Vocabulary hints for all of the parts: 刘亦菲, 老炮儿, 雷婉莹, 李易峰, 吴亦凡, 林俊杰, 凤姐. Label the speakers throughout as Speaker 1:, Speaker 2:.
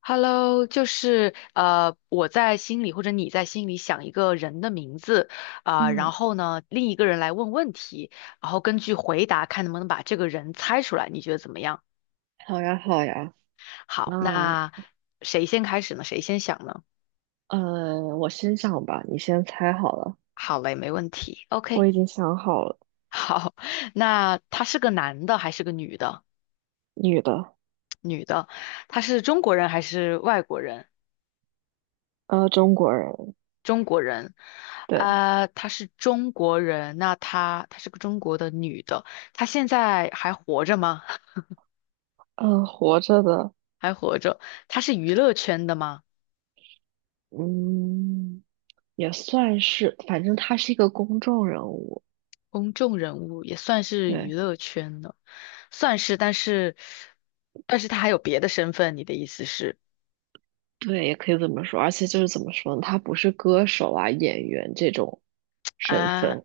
Speaker 1: Hello，就是我在心里或者你在心里想一个人的名字啊，然
Speaker 2: 嗯，
Speaker 1: 后呢，另一个人来问问题，然后根据回答看能不能把这个人猜出来，你觉得怎么样？
Speaker 2: 好呀，好呀。那
Speaker 1: 好，那谁先开始呢？谁先想呢？
Speaker 2: 我先想吧，你先猜好了。
Speaker 1: 好嘞，没问题。
Speaker 2: 我
Speaker 1: OK，
Speaker 2: 已经想好了，
Speaker 1: 好，那他是个男的还是个女的？
Speaker 2: 女的，
Speaker 1: 女的，他是中国人还是外国人？
Speaker 2: 中国人，
Speaker 1: 中国人，
Speaker 2: 对，
Speaker 1: 啊，她是中国人，那她是个中国的女的，她现在还活着吗？
Speaker 2: 活着的，
Speaker 1: 还活着，她是娱乐圈的吗？
Speaker 2: 嗯，也算是，反正她是一个公众人物。
Speaker 1: 公众人物也算是
Speaker 2: 对，
Speaker 1: 娱乐圈的，算是但是她还有别的身份，你的意思是
Speaker 2: 对，也可以这么说。而且就是怎么说呢，他不是歌手啊、演员这种身
Speaker 1: 啊？
Speaker 2: 份，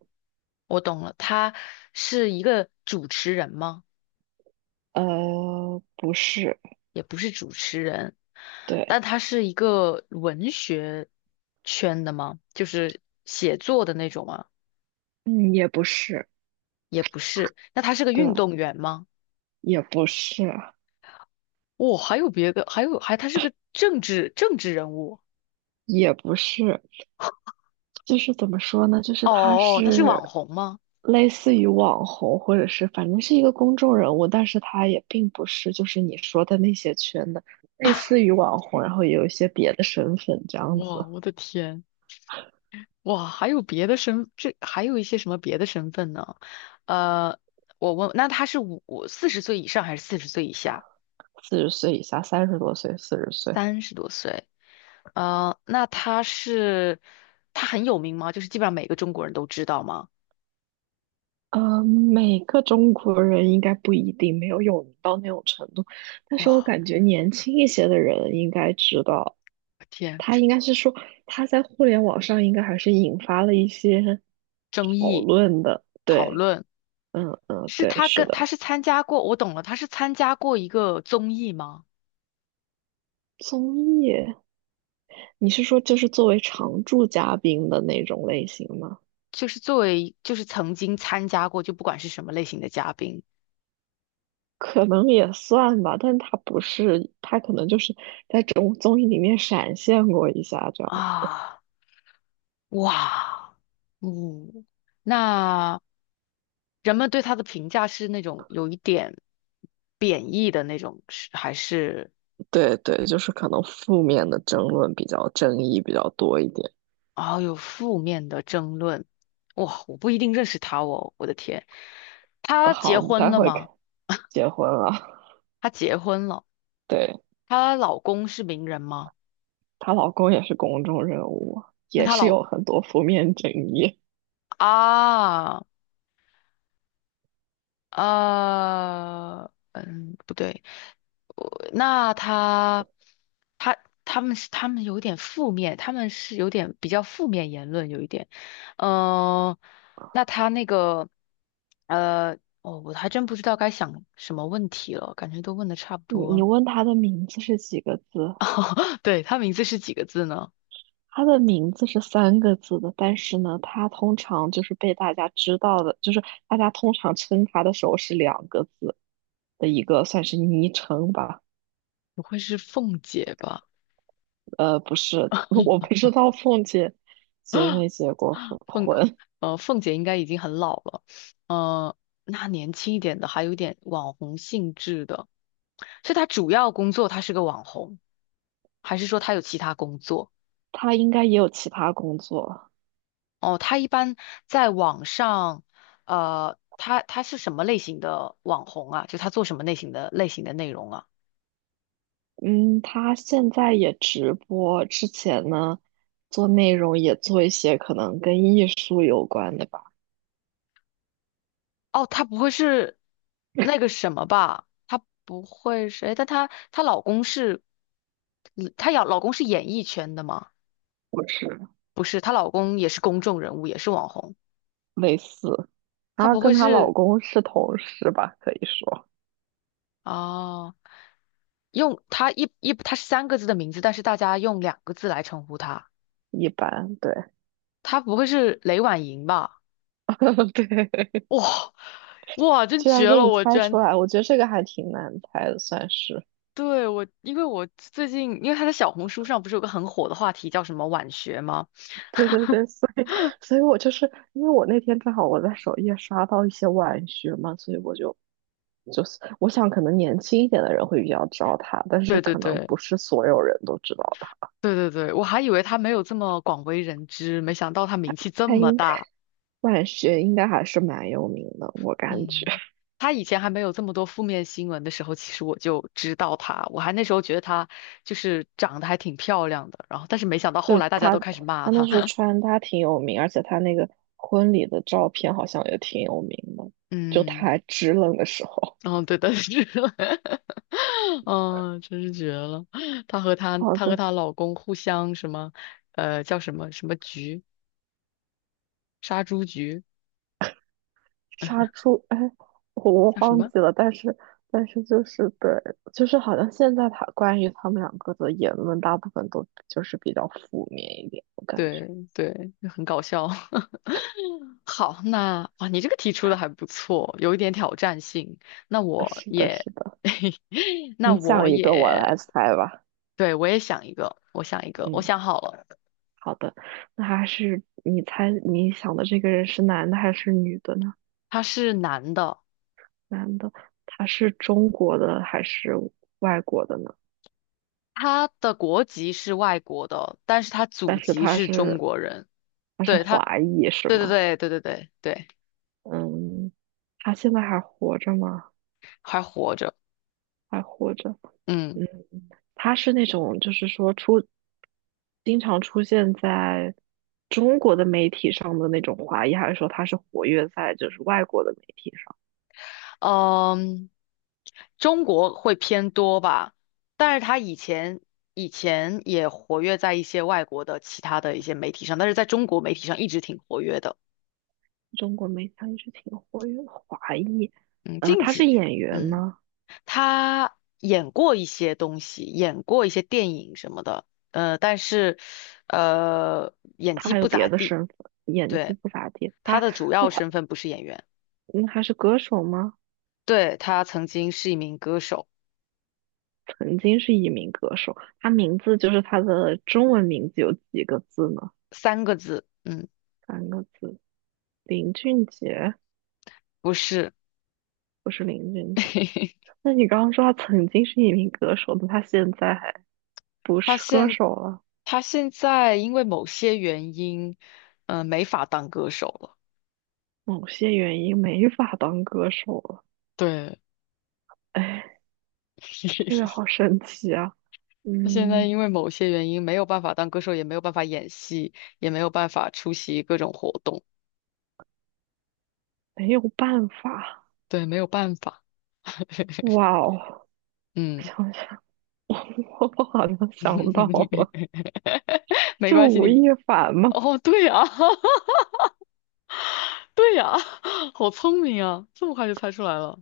Speaker 1: 我懂了，她是一个主持人吗？
Speaker 2: 不是，
Speaker 1: 也不是主持人，
Speaker 2: 对，
Speaker 1: 但她是一个文学圈的吗？就是写作的那种吗？
Speaker 2: 嗯，也不是，
Speaker 1: 也不是。那他是个
Speaker 2: 对，
Speaker 1: 运动员吗？
Speaker 2: 也不是，
Speaker 1: 哦，还有别的，还有他是个政治人物。
Speaker 2: 也不是，就是怎么说呢？就是
Speaker 1: 哦，他是网红吗？
Speaker 2: 类似于网红，或者是反正是一个公众人物，但是他也并不是就是你说的那些圈的，类似于网红，然后也有一些别的身份这样
Speaker 1: 哇，
Speaker 2: 子。
Speaker 1: 我的天！哇，还有别的身，这还有一些什么别的身份呢？呃，我问，那他是四十岁以上还是四十岁以下？
Speaker 2: 四十岁以下，三十多岁，四十岁，
Speaker 1: 30多岁。呃，那他是他很有名吗？就是基本上每个中国人都知道吗？
Speaker 2: 每个中国人应该不一定没有有名到那种程度，但是我
Speaker 1: 哇，
Speaker 2: 感觉年轻一些的人应该知道，
Speaker 1: 我天，
Speaker 2: 他应该是说他在互联网上应该还是引发了一些
Speaker 1: 争
Speaker 2: 讨
Speaker 1: 议
Speaker 2: 论的。
Speaker 1: 讨
Speaker 2: 对，
Speaker 1: 论。
Speaker 2: 嗯嗯，
Speaker 1: 是
Speaker 2: 对，
Speaker 1: 他
Speaker 2: 是
Speaker 1: 跟他
Speaker 2: 的。
Speaker 1: 是参加过，我懂了，他是参加过一个综艺吗？
Speaker 2: 综艺，你是说就是作为常驻嘉宾的那种类型吗？
Speaker 1: 就是作为就是曾经参加过，就不管是什么类型的嘉宾
Speaker 2: 可能也算吧，但他不是，他可能就是在综艺里面闪现过一下这样。
Speaker 1: 啊，哇，嗯，那人们对他的评价是那种有一点贬义的那种，是还是
Speaker 2: 对对，就是可能负面的争论比较争议比较多一点。
Speaker 1: 啊有负面的争论？哇，我不一定认识他哦，我的天，他结
Speaker 2: 好，你
Speaker 1: 婚
Speaker 2: 待
Speaker 1: 了
Speaker 2: 会儿
Speaker 1: 吗？
Speaker 2: 结婚了，
Speaker 1: 他结婚了，
Speaker 2: 对。
Speaker 1: 她老公是名人吗？
Speaker 2: 她老公也是公众人物，
Speaker 1: 那
Speaker 2: 也
Speaker 1: 她
Speaker 2: 是
Speaker 1: 老
Speaker 2: 有很多负面争议。
Speaker 1: 啊，呃，嗯，不对，我那他，他他们是他们有点负面，他们是有点比较负面言论，有一点，嗯、那他那个，呃，哦，我还真不知道该想什么问题了，感觉都问的差不
Speaker 2: 你
Speaker 1: 多
Speaker 2: 你
Speaker 1: 了。
Speaker 2: 问她的名字是几个字？
Speaker 1: 对，他名字是几个字呢？
Speaker 2: 她的名字是三个字的，但是呢，她通常就是被大家知道的，就是大家通常称她的时候是两个字的一个算是昵称吧。
Speaker 1: 不会是凤姐吧？
Speaker 2: 不是，我不知道凤姐结没结过
Speaker 1: 凤
Speaker 2: 婚，
Speaker 1: 凤姐应该已经很老了，呃，那年轻一点的还有点网红性质的，是她主要工作她是个网红，还是说她有其他工作？
Speaker 2: 她应该也有其他工作。
Speaker 1: 哦，她一般在网上，她是什么类型的网红啊？就她做什么类型的内容啊？
Speaker 2: 嗯，她现在也直播，之前呢做内容也做一些可能跟艺术有关的吧，
Speaker 1: 哦，她不会是那个什么吧？她不会是，诶但她老公是，她要老公是演艺圈的吗？
Speaker 2: 或是
Speaker 1: 不是，她老公也是公众人物，也是网红。
Speaker 2: 类似。
Speaker 1: 她
Speaker 2: 然后
Speaker 1: 不会
Speaker 2: 跟她老
Speaker 1: 是
Speaker 2: 公是同事吧，可以说
Speaker 1: 哦，用她一一她是三个字的名字，但是大家用两个字来称呼她。
Speaker 2: 一般。对，
Speaker 1: 她不会是雷婉莹吧？
Speaker 2: 对，
Speaker 1: 哇哇，真
Speaker 2: 居然
Speaker 1: 绝
Speaker 2: 给
Speaker 1: 了！
Speaker 2: 你
Speaker 1: 我居
Speaker 2: 猜出
Speaker 1: 然
Speaker 2: 来，我觉得这个还挺难猜的，算是。
Speaker 1: 对我，因为我最近因为她在小红书上不是有个很火的话题叫什么晚学吗？
Speaker 2: 对对对，所以我就是因为我那天正好我在首页刷到一些晚学嘛，所以我就我想可能年轻一点的人会比较知道他，但是
Speaker 1: 对对
Speaker 2: 可能
Speaker 1: 对
Speaker 2: 不是所有人都知道他。
Speaker 1: 对对对，我还以为她没有这么广为人知，没想到她名气这
Speaker 2: 他
Speaker 1: 么
Speaker 2: 应
Speaker 1: 大。
Speaker 2: 万学应该还是蛮有名的，我感觉
Speaker 1: 嗯，他以前还没有这么多负面新闻的时候，其实我就知道他，我还那时候觉得他就是长得还挺漂亮的，然后但是没想到后
Speaker 2: 就
Speaker 1: 来大家
Speaker 2: 他
Speaker 1: 都开始骂
Speaker 2: 他那
Speaker 1: 他，
Speaker 2: 时候 穿搭挺有名，而且他那个婚礼的照片好像也挺有名的，就他
Speaker 1: 嗯，
Speaker 2: 还支棱的时候。
Speaker 1: 嗯，对的是，嗯，真是绝了，
Speaker 2: 好
Speaker 1: 她和
Speaker 2: 的，
Speaker 1: 她老公互相什么，叫什么什么局，杀猪局
Speaker 2: 杀猪，哎，我
Speaker 1: 叫什
Speaker 2: 忘
Speaker 1: 么？
Speaker 2: 记了，但是就是对，就是好像现在他关于他们两个的言论，大部分都就是比较负面一点，我感
Speaker 1: 对
Speaker 2: 觉。
Speaker 1: 对，就很搞笑。好，那哇，你这个题出的还不错，有一点挑战性。那我
Speaker 2: 是的，
Speaker 1: 也，
Speaker 2: 是的，
Speaker 1: 那
Speaker 2: 你
Speaker 1: 我
Speaker 2: 想一个，我来
Speaker 1: 也，
Speaker 2: 猜吧。
Speaker 1: 对，我也想一个，我想一个，我
Speaker 2: 嗯，
Speaker 1: 想好了，
Speaker 2: 好的，那还是你猜你想的这个人是男的还是女的呢？
Speaker 1: 他是男的，
Speaker 2: 男的，他是中国的还是外国的呢？
Speaker 1: 他的国籍是外国的，但是他祖
Speaker 2: 但是
Speaker 1: 籍是中国人。
Speaker 2: 他是
Speaker 1: 对，
Speaker 2: 华裔是
Speaker 1: 对对
Speaker 2: 吗？
Speaker 1: 对对对对对，
Speaker 2: 嗯，他现在还活着吗？
Speaker 1: 还活着。
Speaker 2: 还活着。
Speaker 1: 嗯。
Speaker 2: 嗯，他是那种就是经常出现在中国的媒体上的那种华裔，还是说他是活跃在就是外国的媒体上？
Speaker 1: 嗯，中国会偏多吧，但是他以前也活跃在一些外国的其他的一些媒体上，但是在中国媒体上一直挺活跃的。
Speaker 2: 中国媒体他一直挺活跃的华裔，
Speaker 1: 嗯，近
Speaker 2: 他是
Speaker 1: 几，
Speaker 2: 演员
Speaker 1: 嗯，
Speaker 2: 吗？
Speaker 1: 他演过一些东西，演过一些电影什么的，但是演
Speaker 2: 他
Speaker 1: 技
Speaker 2: 还
Speaker 1: 不
Speaker 2: 有别
Speaker 1: 咋
Speaker 2: 的
Speaker 1: 地。
Speaker 2: 身份，演技
Speaker 1: 对，
Speaker 2: 不咋地。
Speaker 1: 他
Speaker 2: 他
Speaker 1: 的主
Speaker 2: 那
Speaker 1: 要
Speaker 2: 他
Speaker 1: 身份不是演员，
Speaker 2: 那还是歌手吗？
Speaker 1: 对，他曾经是一名歌手，
Speaker 2: 曾经是一名歌手，他名字就是他的中文名字有几个字呢？
Speaker 1: 三个字，嗯，
Speaker 2: 三个字，林俊杰，
Speaker 1: 不是。
Speaker 2: 不是林俊杰。那你刚刚说他曾经是一名歌手，那他现在还不
Speaker 1: 他
Speaker 2: 是歌
Speaker 1: 现
Speaker 2: 手了？
Speaker 1: 他现在因为某些原因，没法当歌手了。
Speaker 2: 某些原因没法当歌手了，
Speaker 1: 对，
Speaker 2: 哎，这个 好神奇啊，
Speaker 1: 他现在
Speaker 2: 嗯。
Speaker 1: 因为某些原因没有办法当歌手，也没有办法演戏，也没有办法出席各种活动。
Speaker 2: 没有办法。
Speaker 1: 对，没有办法。
Speaker 2: 哇哦，
Speaker 1: 嗯，
Speaker 2: 想想，我好像想到了，
Speaker 1: 没
Speaker 2: 是
Speaker 1: 关系，
Speaker 2: 吴
Speaker 1: 你
Speaker 2: 亦凡吗？
Speaker 1: 哦，对呀、对呀、好聪明啊，这么快就猜出来了，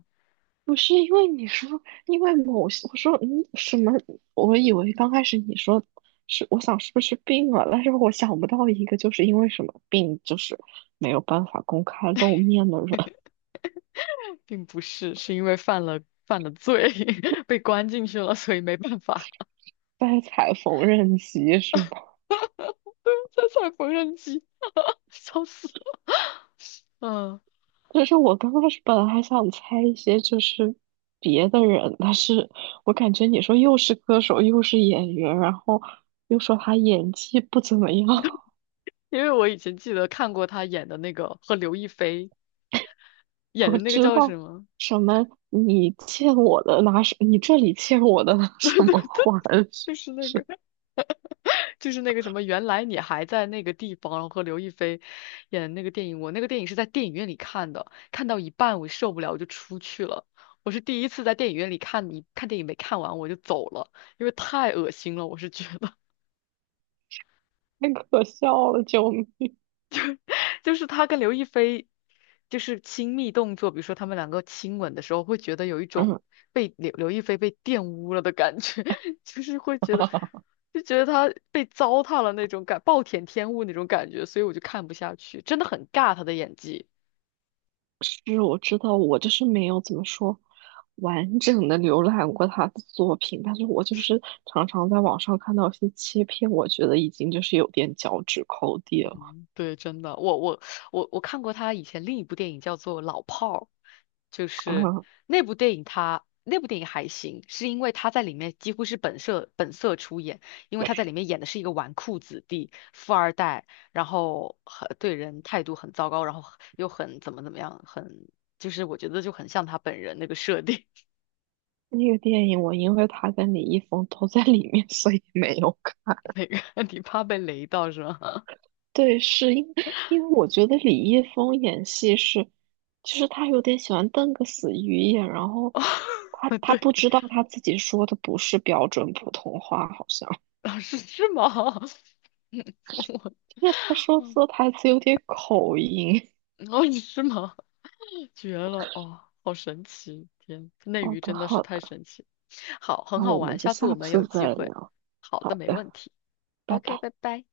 Speaker 2: 不是因为你说，因为某些，我说嗯什么？我以为刚开始你说是，我想是不是病了，但是我想不到一个就是因为什么病，就是没有办法公开露面的人
Speaker 1: 并不是，是因为犯了罪，被关进去了，所以没办法。
Speaker 2: 在踩缝纫机是吗？
Speaker 1: 在踩缝纫机，笑死了。嗯，
Speaker 2: 可是我刚开始本来还想猜一些就是别的人，但是我感觉你说又是歌手又是演员，然后又说他演技不怎么样，
Speaker 1: 因为我以前记得看过他演的那个和刘亦菲演
Speaker 2: 我
Speaker 1: 的那个
Speaker 2: 知
Speaker 1: 叫
Speaker 2: 道
Speaker 1: 什么，
Speaker 2: 什么你欠我的拿什，你这里欠我的拿什么还，
Speaker 1: 就是 那个
Speaker 2: 是
Speaker 1: 就是那个什么，原来你还在那个地方，然后和刘亦菲演的那个电影，我那个电影是在电影院里看的，看到一半我受不了，我就出去了。我是第一次在电影院里看你看电影没看完我就走了，因为太恶心了，我是觉得。
Speaker 2: 太可笑了，救命！
Speaker 1: 就是他跟刘亦菲就是亲密动作，比如说他们两个亲吻的时候，会觉得有一 种
Speaker 2: 嗯，
Speaker 1: 被刘亦菲被玷污了的感觉，就是会觉得就觉得他被糟蹋了那种感，暴殄天物那种感觉，所以我就看不下去，真的很尬他的演技。
Speaker 2: 是，我知道，我就是没有怎么说完整的浏览过他的作品，但是我就是常常在网上看到一些切片，我觉得已经就是有点脚趾抠地了。
Speaker 1: 嗯对，真的，我看过他以前另一部电影叫做《老炮儿》，就是
Speaker 2: 嗯，
Speaker 1: 那部电影还行，是因为他在里面几乎是本色出演，因为他在里面演的是一个纨绔子弟、富二代，然后很对人态度很糟糕，然后又很怎么怎么样，很就是我觉得就很像他本人那个设定，
Speaker 2: 那个电影我因为他跟李易峰都在里面，所以没有看。
Speaker 1: 那个你怕被雷到是吗？
Speaker 2: 对，是因为我觉得李易峰演戏是，就是他有点喜欢瞪个死鱼眼，然后他
Speaker 1: 哦
Speaker 2: 他
Speaker 1: 对，
Speaker 2: 不知道他自己说的不是标准普通话，好像。
Speaker 1: 老师是吗？嗯我。
Speaker 2: 因为他说台词有点口音。
Speaker 1: 哦，你是吗？绝了！哦，好神奇！天，内
Speaker 2: 好
Speaker 1: 娱
Speaker 2: 的，
Speaker 1: 真的是
Speaker 2: 好
Speaker 1: 太
Speaker 2: 的，
Speaker 1: 神奇。好，很
Speaker 2: 那
Speaker 1: 好
Speaker 2: 我们
Speaker 1: 玩，
Speaker 2: 就
Speaker 1: 下次我
Speaker 2: 下
Speaker 1: 们有
Speaker 2: 次
Speaker 1: 机
Speaker 2: 再
Speaker 1: 会。
Speaker 2: 聊。
Speaker 1: 好的，
Speaker 2: 好
Speaker 1: 没
Speaker 2: 的，
Speaker 1: 问题。
Speaker 2: 拜
Speaker 1: OK，
Speaker 2: 拜。
Speaker 1: 拜拜。